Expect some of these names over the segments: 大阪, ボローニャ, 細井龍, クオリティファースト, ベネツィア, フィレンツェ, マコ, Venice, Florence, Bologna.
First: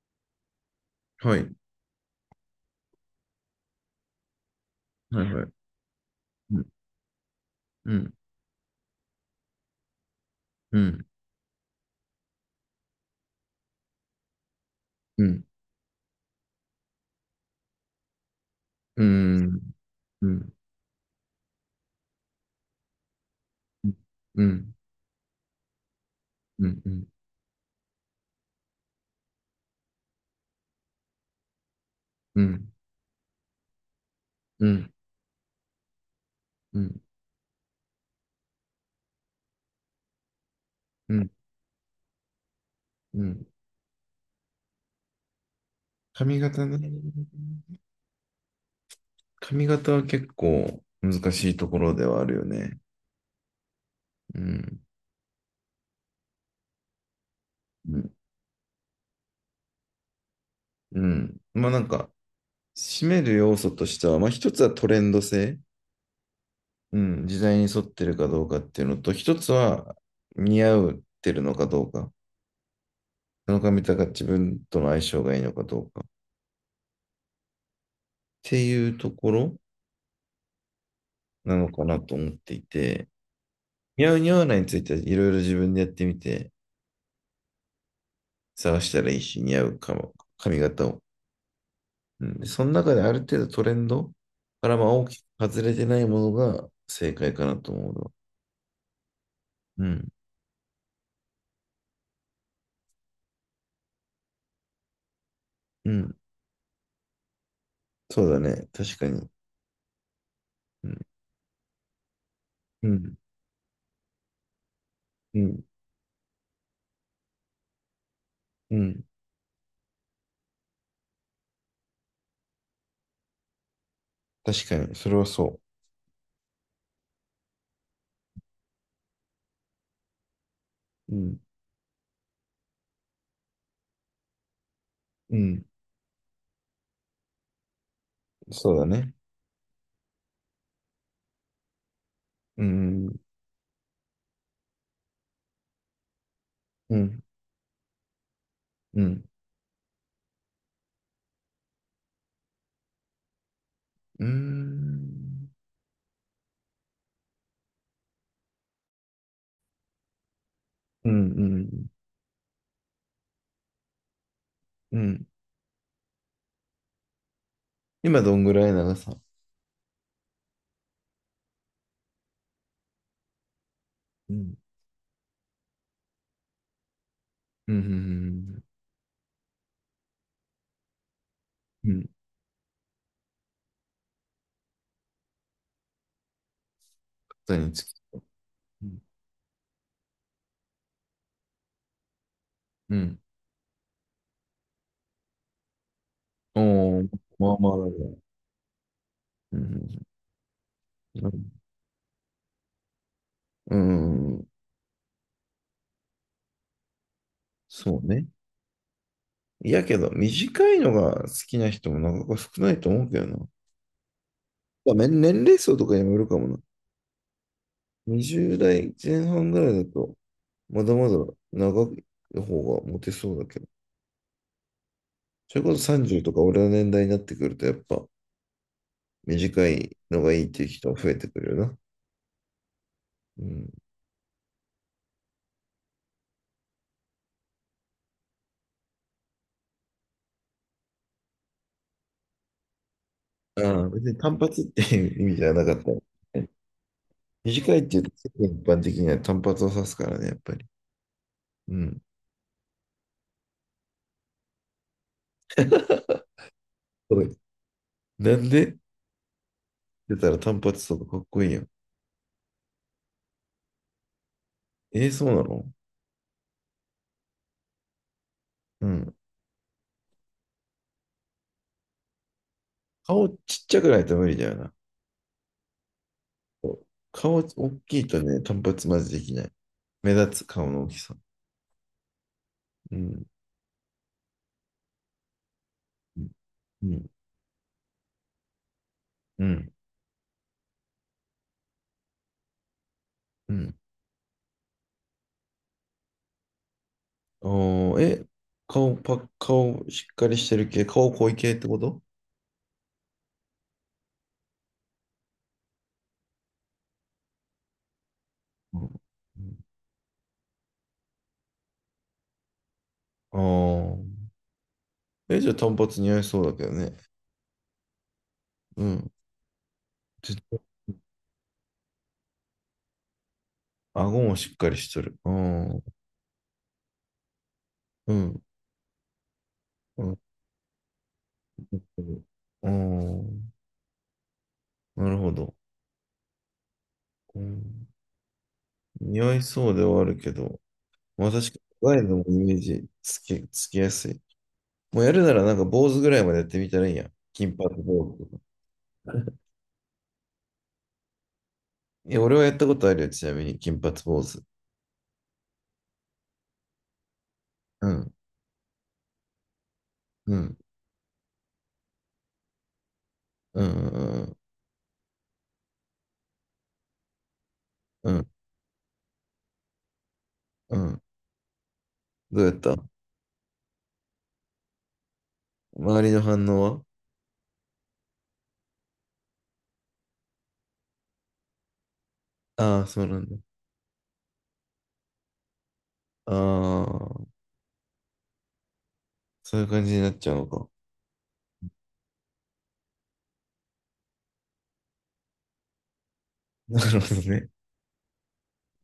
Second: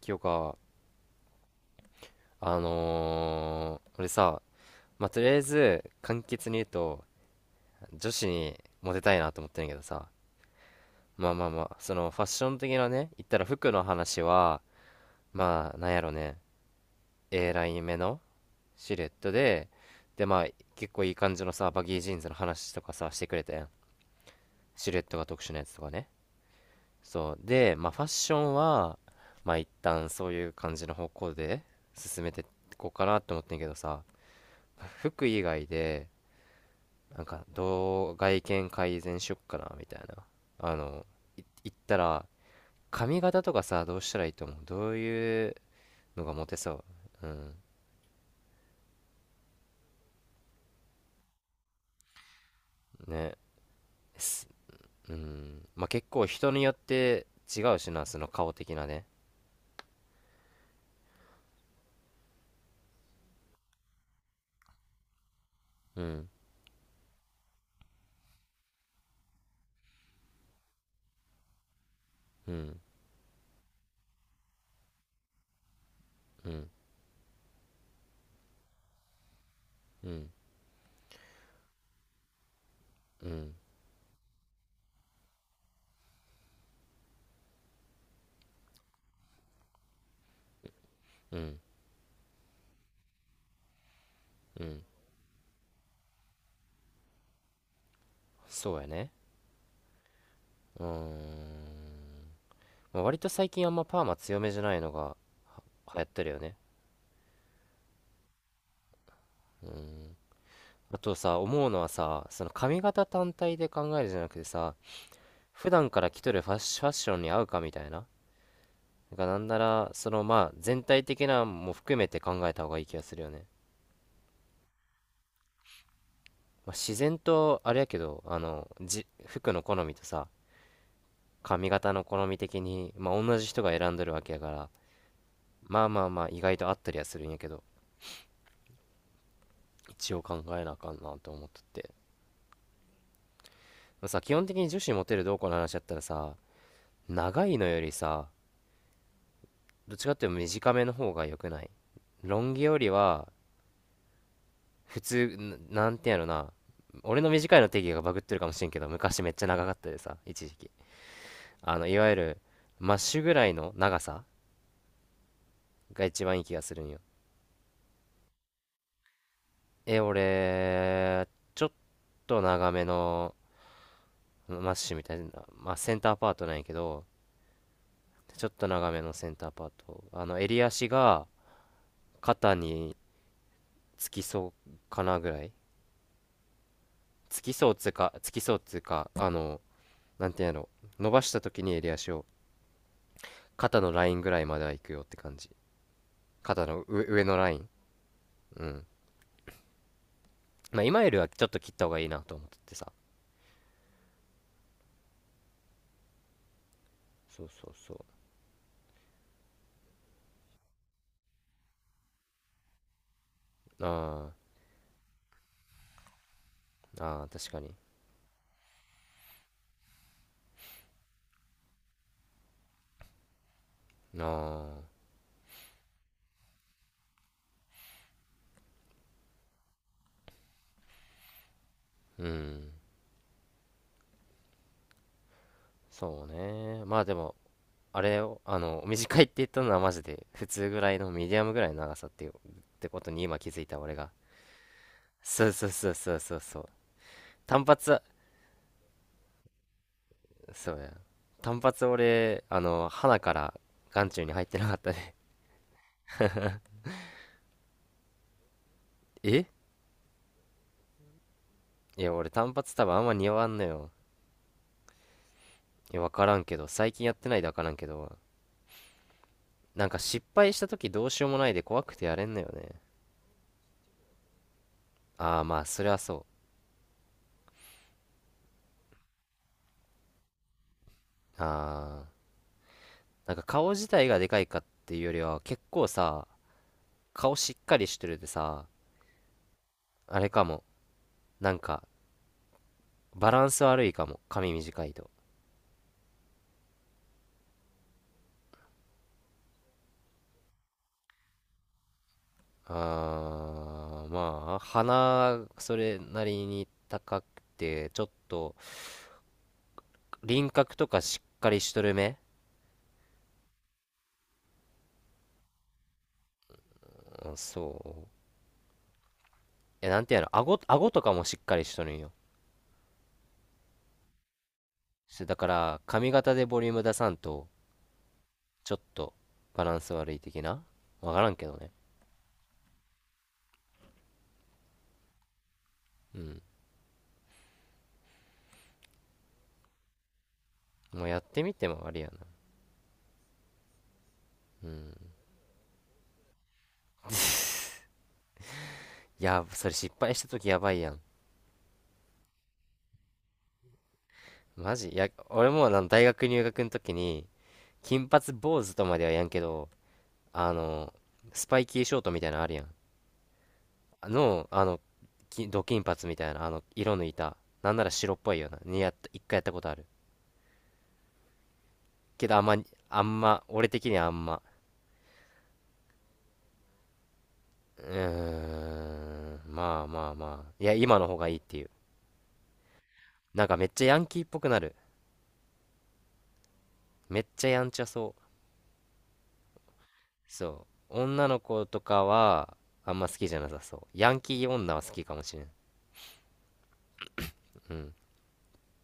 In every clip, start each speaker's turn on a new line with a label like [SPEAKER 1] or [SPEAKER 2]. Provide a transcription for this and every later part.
[SPEAKER 1] 清か。
[SPEAKER 2] はい。
[SPEAKER 1] 俺さ、まあ、と
[SPEAKER 2] は
[SPEAKER 1] り
[SPEAKER 2] い
[SPEAKER 1] あえ
[SPEAKER 2] はい。
[SPEAKER 1] ず簡潔に
[SPEAKER 2] う
[SPEAKER 1] 言う
[SPEAKER 2] ん。
[SPEAKER 1] と、
[SPEAKER 2] う
[SPEAKER 1] 女
[SPEAKER 2] ん。
[SPEAKER 1] 子にモテたいなと思ってるんやけどさ、
[SPEAKER 2] うん。
[SPEAKER 1] まあまあまあ、そのファッション的なね、言ったら服の話は、
[SPEAKER 2] うん。
[SPEAKER 1] まあなんやろね、 A ライン目のシル
[SPEAKER 2] う
[SPEAKER 1] エット
[SPEAKER 2] ん。
[SPEAKER 1] で、で
[SPEAKER 2] う
[SPEAKER 1] まあ
[SPEAKER 2] ん。
[SPEAKER 1] 結構いい感じのさ、バギージーンズの話とかさしてくれたやん。
[SPEAKER 2] うん。
[SPEAKER 1] シルエットが特殊なやつとかね。
[SPEAKER 2] うん。うん。
[SPEAKER 1] そうで、まあファッションは、まあ一旦そういう感じの方向で進め
[SPEAKER 2] う
[SPEAKER 1] てい
[SPEAKER 2] ん。
[SPEAKER 1] こうかなと思ってんけどさ、
[SPEAKER 2] うん。
[SPEAKER 1] 服以外でなんかどう外見改善しよっかなみたいな。あの
[SPEAKER 2] うん。
[SPEAKER 1] い言ったら、髪
[SPEAKER 2] う
[SPEAKER 1] 型
[SPEAKER 2] ん。
[SPEAKER 1] とかさ、どうしたらいいと思う？どういうのが
[SPEAKER 2] 髪
[SPEAKER 1] モテ
[SPEAKER 2] 型
[SPEAKER 1] そ
[SPEAKER 2] ね。
[SPEAKER 1] う？うん、
[SPEAKER 2] 髪型は結構難しいところではあるよね。
[SPEAKER 1] ね、
[SPEAKER 2] う
[SPEAKER 1] す
[SPEAKER 2] ん。
[SPEAKER 1] うん、まあ結構人によって違うし
[SPEAKER 2] う
[SPEAKER 1] な、
[SPEAKER 2] ん。
[SPEAKER 1] その顔的なね。
[SPEAKER 2] うん。まあなんか、締める要素としては、まあ一つはトレンド性。
[SPEAKER 1] うん。
[SPEAKER 2] うん。時代に沿ってるかどうかっていうのと、一つは似合うってるのかどうか。
[SPEAKER 1] うん。
[SPEAKER 2] その髪型が自分との相性がいいのかどうか。っ
[SPEAKER 1] うん。
[SPEAKER 2] ていうところ。
[SPEAKER 1] うん。
[SPEAKER 2] なのかなと思っていて、
[SPEAKER 1] うん。
[SPEAKER 2] 似合う似合わないについてはいろいろ自分でやってみて、探したらいいし、似合うかも、髪型を。
[SPEAKER 1] うん。
[SPEAKER 2] うん。その中である程度トレンド
[SPEAKER 1] う
[SPEAKER 2] から
[SPEAKER 1] ん。
[SPEAKER 2] まあ大きく外れてないものが正解かなと思うの。
[SPEAKER 1] そうやね。
[SPEAKER 2] うん、
[SPEAKER 1] うーん、まあ、割と最近あんまパーマ強めじゃないのが
[SPEAKER 2] う
[SPEAKER 1] 流行っ
[SPEAKER 2] ん、
[SPEAKER 1] てるよね。
[SPEAKER 2] そうだね。確かに。
[SPEAKER 1] うん。
[SPEAKER 2] う
[SPEAKER 1] あ
[SPEAKER 2] ん、
[SPEAKER 1] とさ、思うのはさ、その髪
[SPEAKER 2] う
[SPEAKER 1] 型
[SPEAKER 2] ん、
[SPEAKER 1] 単体で考えるじゃなくてさ、
[SPEAKER 2] うん、
[SPEAKER 1] 普段から着とるファッションに合うかみたいな。
[SPEAKER 2] うん。
[SPEAKER 1] がなんなら、そのまあ全体的なも含めて考えた方がいい気がするよね。
[SPEAKER 2] 確かに。それはそ
[SPEAKER 1] まあ、自然とあれやけど、あの、服の好みとさ、
[SPEAKER 2] う。うん、
[SPEAKER 1] 髪型の好み的に、まあ同じ人が選んどるわけやから、
[SPEAKER 2] うん、
[SPEAKER 1] まあまあまあ意外と合ったりはするんやけど、
[SPEAKER 2] そうだね。
[SPEAKER 1] 一応考えなあかんなと思っとって。
[SPEAKER 2] うん、うん、
[SPEAKER 1] まあ、さ、基本的に女子モテるどうこうの話だったらさ、
[SPEAKER 2] うん、
[SPEAKER 1] 長いのよりさ、
[SPEAKER 2] うん、
[SPEAKER 1] どっちかっていうと短めの方が良くない？ロン毛よりは
[SPEAKER 2] う
[SPEAKER 1] 普
[SPEAKER 2] ん、
[SPEAKER 1] 通、なんてやろな、俺の短いの定義がバグってるかもしれんけど、昔めっちゃ長かったでさ、一時期
[SPEAKER 2] う
[SPEAKER 1] あの
[SPEAKER 2] ん、
[SPEAKER 1] いわゆるマッシュぐらいの長さ
[SPEAKER 2] うん。
[SPEAKER 1] が一番いい気がするんよ。
[SPEAKER 2] 今どんぐらい長さ？
[SPEAKER 1] え、俺、ちょっと長めの
[SPEAKER 2] うん、
[SPEAKER 1] マッシュみたいな、まあ、センターパートなんやけど、
[SPEAKER 2] うん、うん。う
[SPEAKER 1] ちょっ
[SPEAKER 2] ん
[SPEAKER 1] と長めのセンターパート、あの襟足が
[SPEAKER 2] うん。
[SPEAKER 1] 肩につきそうかなぐらい。
[SPEAKER 2] 豚につき。
[SPEAKER 1] つきそうつうか、あの、なんてやろ、伸ばした時に襟足を
[SPEAKER 2] うん。
[SPEAKER 1] 肩のラインぐらいまでは行くよって感じ。肩の
[SPEAKER 2] お
[SPEAKER 1] 上
[SPEAKER 2] ー、
[SPEAKER 1] 上の
[SPEAKER 2] ま
[SPEAKER 1] ラ
[SPEAKER 2] あ
[SPEAKER 1] イン。
[SPEAKER 2] まあだね。
[SPEAKER 1] うん。
[SPEAKER 2] うん。
[SPEAKER 1] まあ今よりは
[SPEAKER 2] う
[SPEAKER 1] ちょっ
[SPEAKER 2] ん。
[SPEAKER 1] と切った方がいいなと思っててさ。
[SPEAKER 2] うん。
[SPEAKER 1] そうそうそう。
[SPEAKER 2] そうね。いやけど、短いのが好きな人もなかなか少ないと思うけどな。
[SPEAKER 1] あ
[SPEAKER 2] まあ、年齢層とかにもよるかもな。
[SPEAKER 1] ー、あー、あ、確かに。
[SPEAKER 2] 20代前半ぐらいだと、まだまだ長い方がモテそうだけど。
[SPEAKER 1] ああ。
[SPEAKER 2] それこそ30とか俺の年代になってくると、やっぱ短いのがいいっていう人が増えてくるよな。
[SPEAKER 1] うん。
[SPEAKER 2] うん。
[SPEAKER 1] そうね。まあでも、あれを、あの、短いって言ったのはマジで普通ぐらいのミディアムぐらいの長さっていう、ってことに今気づ
[SPEAKER 2] あ
[SPEAKER 1] いた
[SPEAKER 2] あ、
[SPEAKER 1] 俺
[SPEAKER 2] 別
[SPEAKER 1] が。
[SPEAKER 2] に単発っていう意味じ
[SPEAKER 1] そう
[SPEAKER 2] ゃな
[SPEAKER 1] そう
[SPEAKER 2] かっ
[SPEAKER 1] そ
[SPEAKER 2] た。
[SPEAKER 1] うそうそうそう。単
[SPEAKER 2] 短いって
[SPEAKER 1] 発
[SPEAKER 2] 言
[SPEAKER 1] は、
[SPEAKER 2] うと、世間一般的には単発を指すからね、やっぱり。
[SPEAKER 1] そうや。単
[SPEAKER 2] う
[SPEAKER 1] 発
[SPEAKER 2] ん。
[SPEAKER 1] 俺、あの、鼻から眼中に入ってなかったね。
[SPEAKER 2] これ、なんでって
[SPEAKER 1] え、
[SPEAKER 2] 言ったら単発とかかっこいいやん。
[SPEAKER 1] いや、俺単発多分あんま似合わんのよ。
[SPEAKER 2] えー、そうなの？
[SPEAKER 1] いや、わからんけど、最近やってないでわからんけど、
[SPEAKER 2] うん。
[SPEAKER 1] なんか失敗した時どうしようもないで怖くてやれんのよね。
[SPEAKER 2] 顔ちっちゃくないと無理だよな。
[SPEAKER 1] ああ、まあ、それはそ
[SPEAKER 2] そう。顔大きいとね、単発まずできない。目立つ顔の大きさ。
[SPEAKER 1] う。ああ、
[SPEAKER 2] うん。
[SPEAKER 1] なんか顔自体がでかいかっていうよりは、結構
[SPEAKER 2] う
[SPEAKER 1] さ、
[SPEAKER 2] ん。うん。
[SPEAKER 1] 顔しっかりしてるでさ、
[SPEAKER 2] うん。
[SPEAKER 1] あれかも、なんか、バラン
[SPEAKER 2] う
[SPEAKER 1] ス
[SPEAKER 2] ん。
[SPEAKER 1] 悪いかも、髪短いと。
[SPEAKER 2] あー、え、顔パッ、顔しっかりしてる系、顔濃い系ってこと？
[SPEAKER 1] ああ、まあ、鼻、それなりに高くて、ちょっと、
[SPEAKER 2] うん。
[SPEAKER 1] 輪郭とかしっかりしとる目。
[SPEAKER 2] ああー。え、じゃあ単発似合いそうだけどね。
[SPEAKER 1] うん、そう。
[SPEAKER 2] うん。
[SPEAKER 1] え、なんていうの、
[SPEAKER 2] 絶対
[SPEAKER 1] 顎とかもしっかりしとるんよ。
[SPEAKER 2] 顎もしっかりしとる。
[SPEAKER 1] そう
[SPEAKER 2] う
[SPEAKER 1] だから、
[SPEAKER 2] ん。
[SPEAKER 1] 髪型でボリューム出さんと、
[SPEAKER 2] うん。
[SPEAKER 1] ちょっとバランス
[SPEAKER 2] う
[SPEAKER 1] 悪い
[SPEAKER 2] ん
[SPEAKER 1] 的な、わからんけどね。
[SPEAKER 2] うん。なるほど。
[SPEAKER 1] うん。
[SPEAKER 2] うん。似合いそうではあるけど、
[SPEAKER 1] もうやっ
[SPEAKER 2] まあ
[SPEAKER 1] て
[SPEAKER 2] 確か
[SPEAKER 1] み
[SPEAKER 2] に、
[SPEAKER 1] てもあ
[SPEAKER 2] ワイ
[SPEAKER 1] りや
[SPEAKER 2] ル
[SPEAKER 1] な。
[SPEAKER 2] ドもイメージつきやすい。
[SPEAKER 1] うん。
[SPEAKER 2] もうやるならなんか坊主ぐらいまでやってみたらいいやん。金髪坊主とか。
[SPEAKER 1] い や、それ失敗した時やばいやん。
[SPEAKER 2] いや、俺はやったことあるよ、ちなみに、金髪坊主。
[SPEAKER 1] マジ、いや、俺もあの大学入学の時に、
[SPEAKER 2] う
[SPEAKER 1] 金
[SPEAKER 2] ん、
[SPEAKER 1] 髪坊主とまではやんけど、
[SPEAKER 2] う
[SPEAKER 1] あ
[SPEAKER 2] ん、
[SPEAKER 1] の、スパイキーショートみたいなのあるやん。
[SPEAKER 2] うん、う
[SPEAKER 1] あ
[SPEAKER 2] ん、
[SPEAKER 1] の、あの、金髪みたいな、あの、色抜いた。なんなら
[SPEAKER 2] う
[SPEAKER 1] 白
[SPEAKER 2] ん、
[SPEAKER 1] っ
[SPEAKER 2] うん。
[SPEAKER 1] ぽいような。にやった、一回やったことある。
[SPEAKER 2] うん。
[SPEAKER 1] けど
[SPEAKER 2] どうやった？
[SPEAKER 1] あんま、俺的にはあんま、
[SPEAKER 2] 周りの反応は？
[SPEAKER 1] うーん、まあまあまあ、いや、今の方がいいっていう。
[SPEAKER 2] ああー、そうなんだ。
[SPEAKER 1] なんかめっちゃヤンキーっぽくなる。
[SPEAKER 2] あ
[SPEAKER 1] め
[SPEAKER 2] あ、
[SPEAKER 1] っちゃやんちゃそう。
[SPEAKER 2] そういう感じになっちゃうの
[SPEAKER 1] そ
[SPEAKER 2] か。
[SPEAKER 1] う。女の子とかは、あんま好きじゃなさそう。ヤンキー女は好きかもしれん。
[SPEAKER 2] なるほどね。
[SPEAKER 1] うん。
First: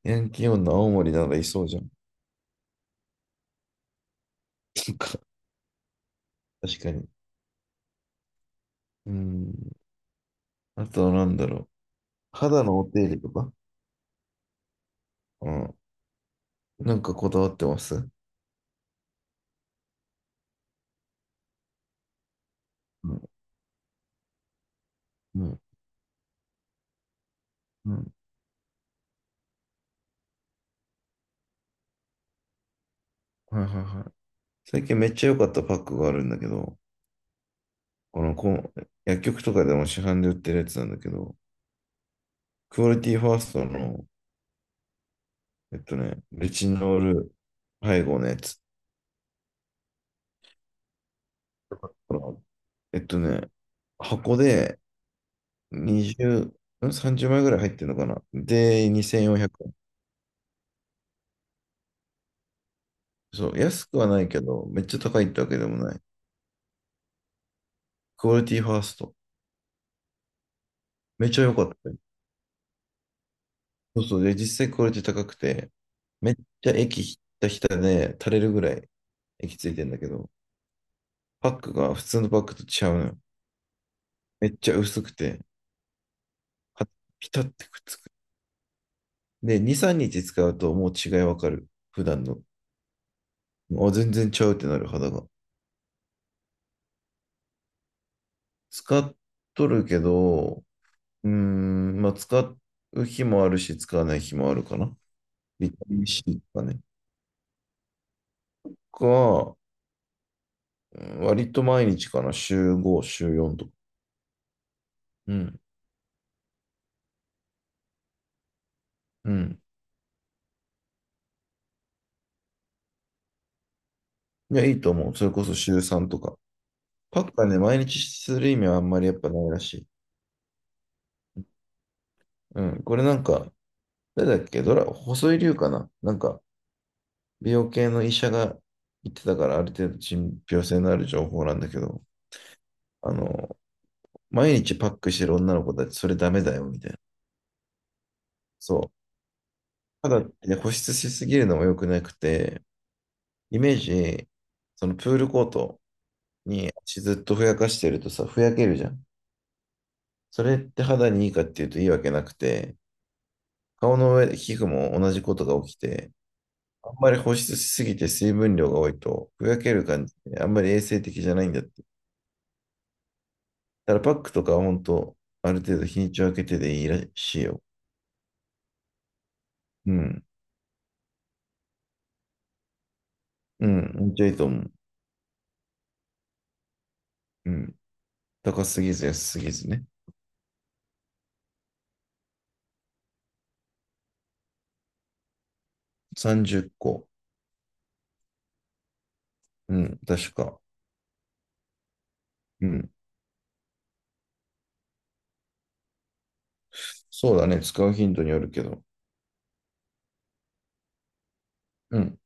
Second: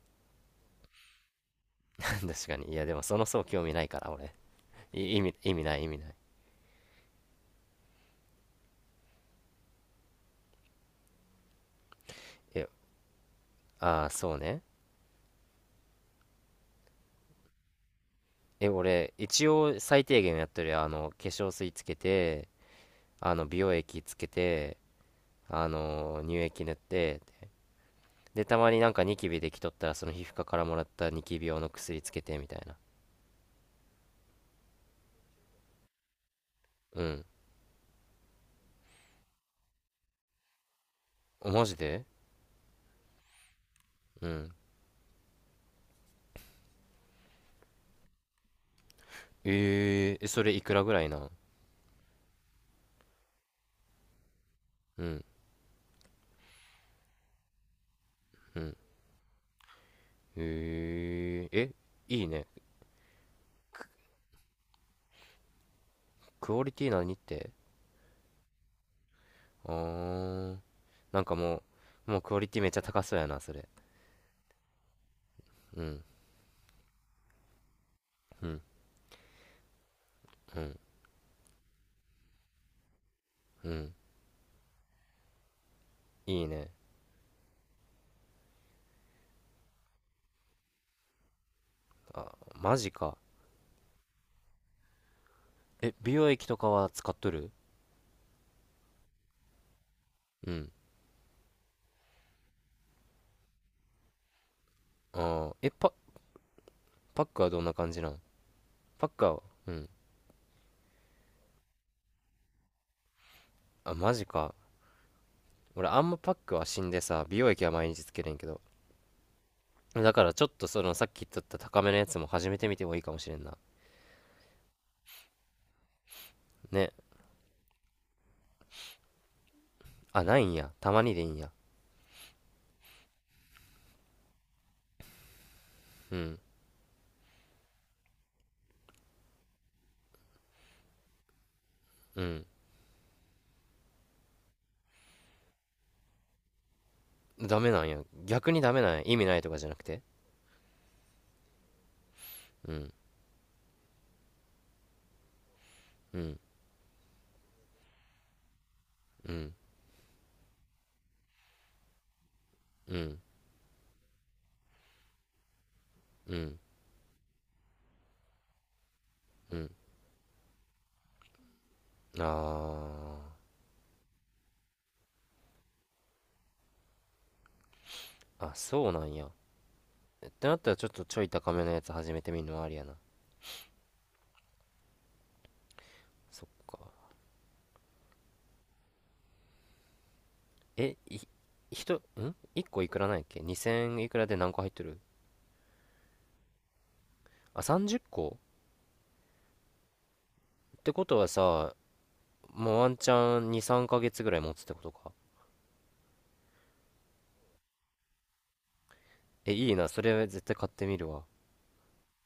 [SPEAKER 2] ヤンキー女青森ならいそうじゃん。
[SPEAKER 1] 確かに。いや、でもその層興味ないから、俺。
[SPEAKER 2] そっか。
[SPEAKER 1] 意味ない、意味ない。
[SPEAKER 2] 確かに。うん。あとはなんだろう。肌
[SPEAKER 1] え、
[SPEAKER 2] のお手入れとか、
[SPEAKER 1] ああ、そうね。
[SPEAKER 2] うん。なんかこだわってます？
[SPEAKER 1] え、俺、一応最低限やってるよ。あの、化粧水つけて、
[SPEAKER 2] うん、
[SPEAKER 1] あの、美容液つけて、
[SPEAKER 2] うん、
[SPEAKER 1] あの、乳液塗って、
[SPEAKER 2] うん。
[SPEAKER 1] でたまになんかニキビできとったらその皮膚科からもらったニキビ用の薬つけて、みたいな。
[SPEAKER 2] はいはいはい。最近めっちゃ良かったパックがあるんだけど、
[SPEAKER 1] うん。
[SPEAKER 2] このこう、薬局とかでも市販で売ってるやつなんだけど、
[SPEAKER 1] あ、マジで？
[SPEAKER 2] クオリティファーストの、
[SPEAKER 1] うん。
[SPEAKER 2] レチノール配合のやつ。
[SPEAKER 1] え、それいくらぐらいなん？
[SPEAKER 2] このえっとね、箱で
[SPEAKER 1] うん。
[SPEAKER 2] 20、30枚ぐらい入ってるのかな。
[SPEAKER 1] うん。
[SPEAKER 2] で、2400円。
[SPEAKER 1] え、いいね。
[SPEAKER 2] そう、安くはないけど、めっちゃ高いってわけでもない。
[SPEAKER 1] クオリティ何って？
[SPEAKER 2] クオリティファースト。
[SPEAKER 1] あー、なん
[SPEAKER 2] めっ
[SPEAKER 1] か
[SPEAKER 2] ちゃ良
[SPEAKER 1] も
[SPEAKER 2] かったよ。
[SPEAKER 1] うもうクオリティめっちゃ高そうやな、それ。
[SPEAKER 2] そうそう。で、実際クオリティ高くて、
[SPEAKER 1] うん。
[SPEAKER 2] めっちゃ液ひたひたで垂れ
[SPEAKER 1] う
[SPEAKER 2] る
[SPEAKER 1] ん。
[SPEAKER 2] ぐらい液ついてんだけど、
[SPEAKER 1] うん。
[SPEAKER 2] パックが普通のパックと違うのよ。
[SPEAKER 1] うん。
[SPEAKER 2] めっちゃ薄くて、
[SPEAKER 1] いいね。
[SPEAKER 2] はピタってくっつく。で、2、3日使うともう違いわかる。普段
[SPEAKER 1] あ、
[SPEAKER 2] の。
[SPEAKER 1] マジか。
[SPEAKER 2] あ、全然ちゃうってなる肌が。
[SPEAKER 1] え、美容液とかは使っとる？
[SPEAKER 2] 使っとるけ
[SPEAKER 1] う
[SPEAKER 2] ど、
[SPEAKER 1] ん。
[SPEAKER 2] うーん、まあ使う日もあるし、使わない日もあるかな。
[SPEAKER 1] あー、え、
[SPEAKER 2] ビタ
[SPEAKER 1] パ
[SPEAKER 2] ミン C とかね。
[SPEAKER 1] パックはどんな感じなん？
[SPEAKER 2] う
[SPEAKER 1] パックは？
[SPEAKER 2] ん。
[SPEAKER 1] うん。
[SPEAKER 2] 割と毎日かな。週5、週4とか。
[SPEAKER 1] あ、マジか。
[SPEAKER 2] うん。
[SPEAKER 1] 俺あんまパックは死んでさ、美容液は毎日つけるんけど、
[SPEAKER 2] うん。
[SPEAKER 1] だからちょっとそのさっき言っとった高めのやつも始めてみてもいいかもしれんな。
[SPEAKER 2] いや、いいと思う。それこそ週3とか。
[SPEAKER 1] ね。
[SPEAKER 2] パックはね、毎日する意味はあんまりやっぱないらしい。
[SPEAKER 1] あ、ないんや？たまにでいいんや。
[SPEAKER 2] うん。これなんか、誰だっけ、細井龍かなな
[SPEAKER 1] う
[SPEAKER 2] ん
[SPEAKER 1] ん。
[SPEAKER 2] か、美容系の医者が言ってたから、ある程度信憑性のある情報なんだけど、
[SPEAKER 1] うん。
[SPEAKER 2] あの、毎日パックしてる女の子たち、それダメだよ、みたいな。
[SPEAKER 1] ダメなんや？逆にダ
[SPEAKER 2] そ
[SPEAKER 1] メ
[SPEAKER 2] う。
[SPEAKER 1] なんや？意味ないとかじゃなくて？
[SPEAKER 2] ただってね、保湿しすぎるのも良くなくて、
[SPEAKER 1] うん。
[SPEAKER 2] イメージ、そのプールコート
[SPEAKER 1] うん。
[SPEAKER 2] に足ずっとふやかしてるとさ、ふやけるじゃん。
[SPEAKER 1] うん。
[SPEAKER 2] それって肌にいいかっていうといいわけなくて、
[SPEAKER 1] うん。
[SPEAKER 2] 顔の上で皮膚も同じことが起きて、
[SPEAKER 1] うん。
[SPEAKER 2] あんまり保湿しすぎて水分量が多いと、ふ
[SPEAKER 1] う
[SPEAKER 2] や
[SPEAKER 1] ん。
[SPEAKER 2] ける感じで、あんまり衛生的じゃないんだって。
[SPEAKER 1] あ
[SPEAKER 2] ただからパックとかは本当、ある程度日にちを空けてでいいらしいよ。
[SPEAKER 1] ー、あ、そうなんや？っ
[SPEAKER 2] うん。
[SPEAKER 1] てなったら、ちょっとちょい高めのやつ始めてみるのもありやな。
[SPEAKER 2] うん。めっちゃいいと思う。
[SPEAKER 1] そっか。
[SPEAKER 2] うん。高すぎず安すぎずね。
[SPEAKER 1] え、い、人、ん ?1 個いくらなんやっけ ?2000 いくらで何個入ってる？
[SPEAKER 2] 30個。
[SPEAKER 1] あ、30個？っこ
[SPEAKER 2] うん。確か。
[SPEAKER 1] ってことはさ、
[SPEAKER 2] う
[SPEAKER 1] もうワ
[SPEAKER 2] ん。
[SPEAKER 1] ンチャン2、3ヶ月ぐらい持つってことか。
[SPEAKER 2] そうだね。使う頻度によるけど。
[SPEAKER 1] え、いいな。それ絶対買ってみるわ。
[SPEAKER 2] うん。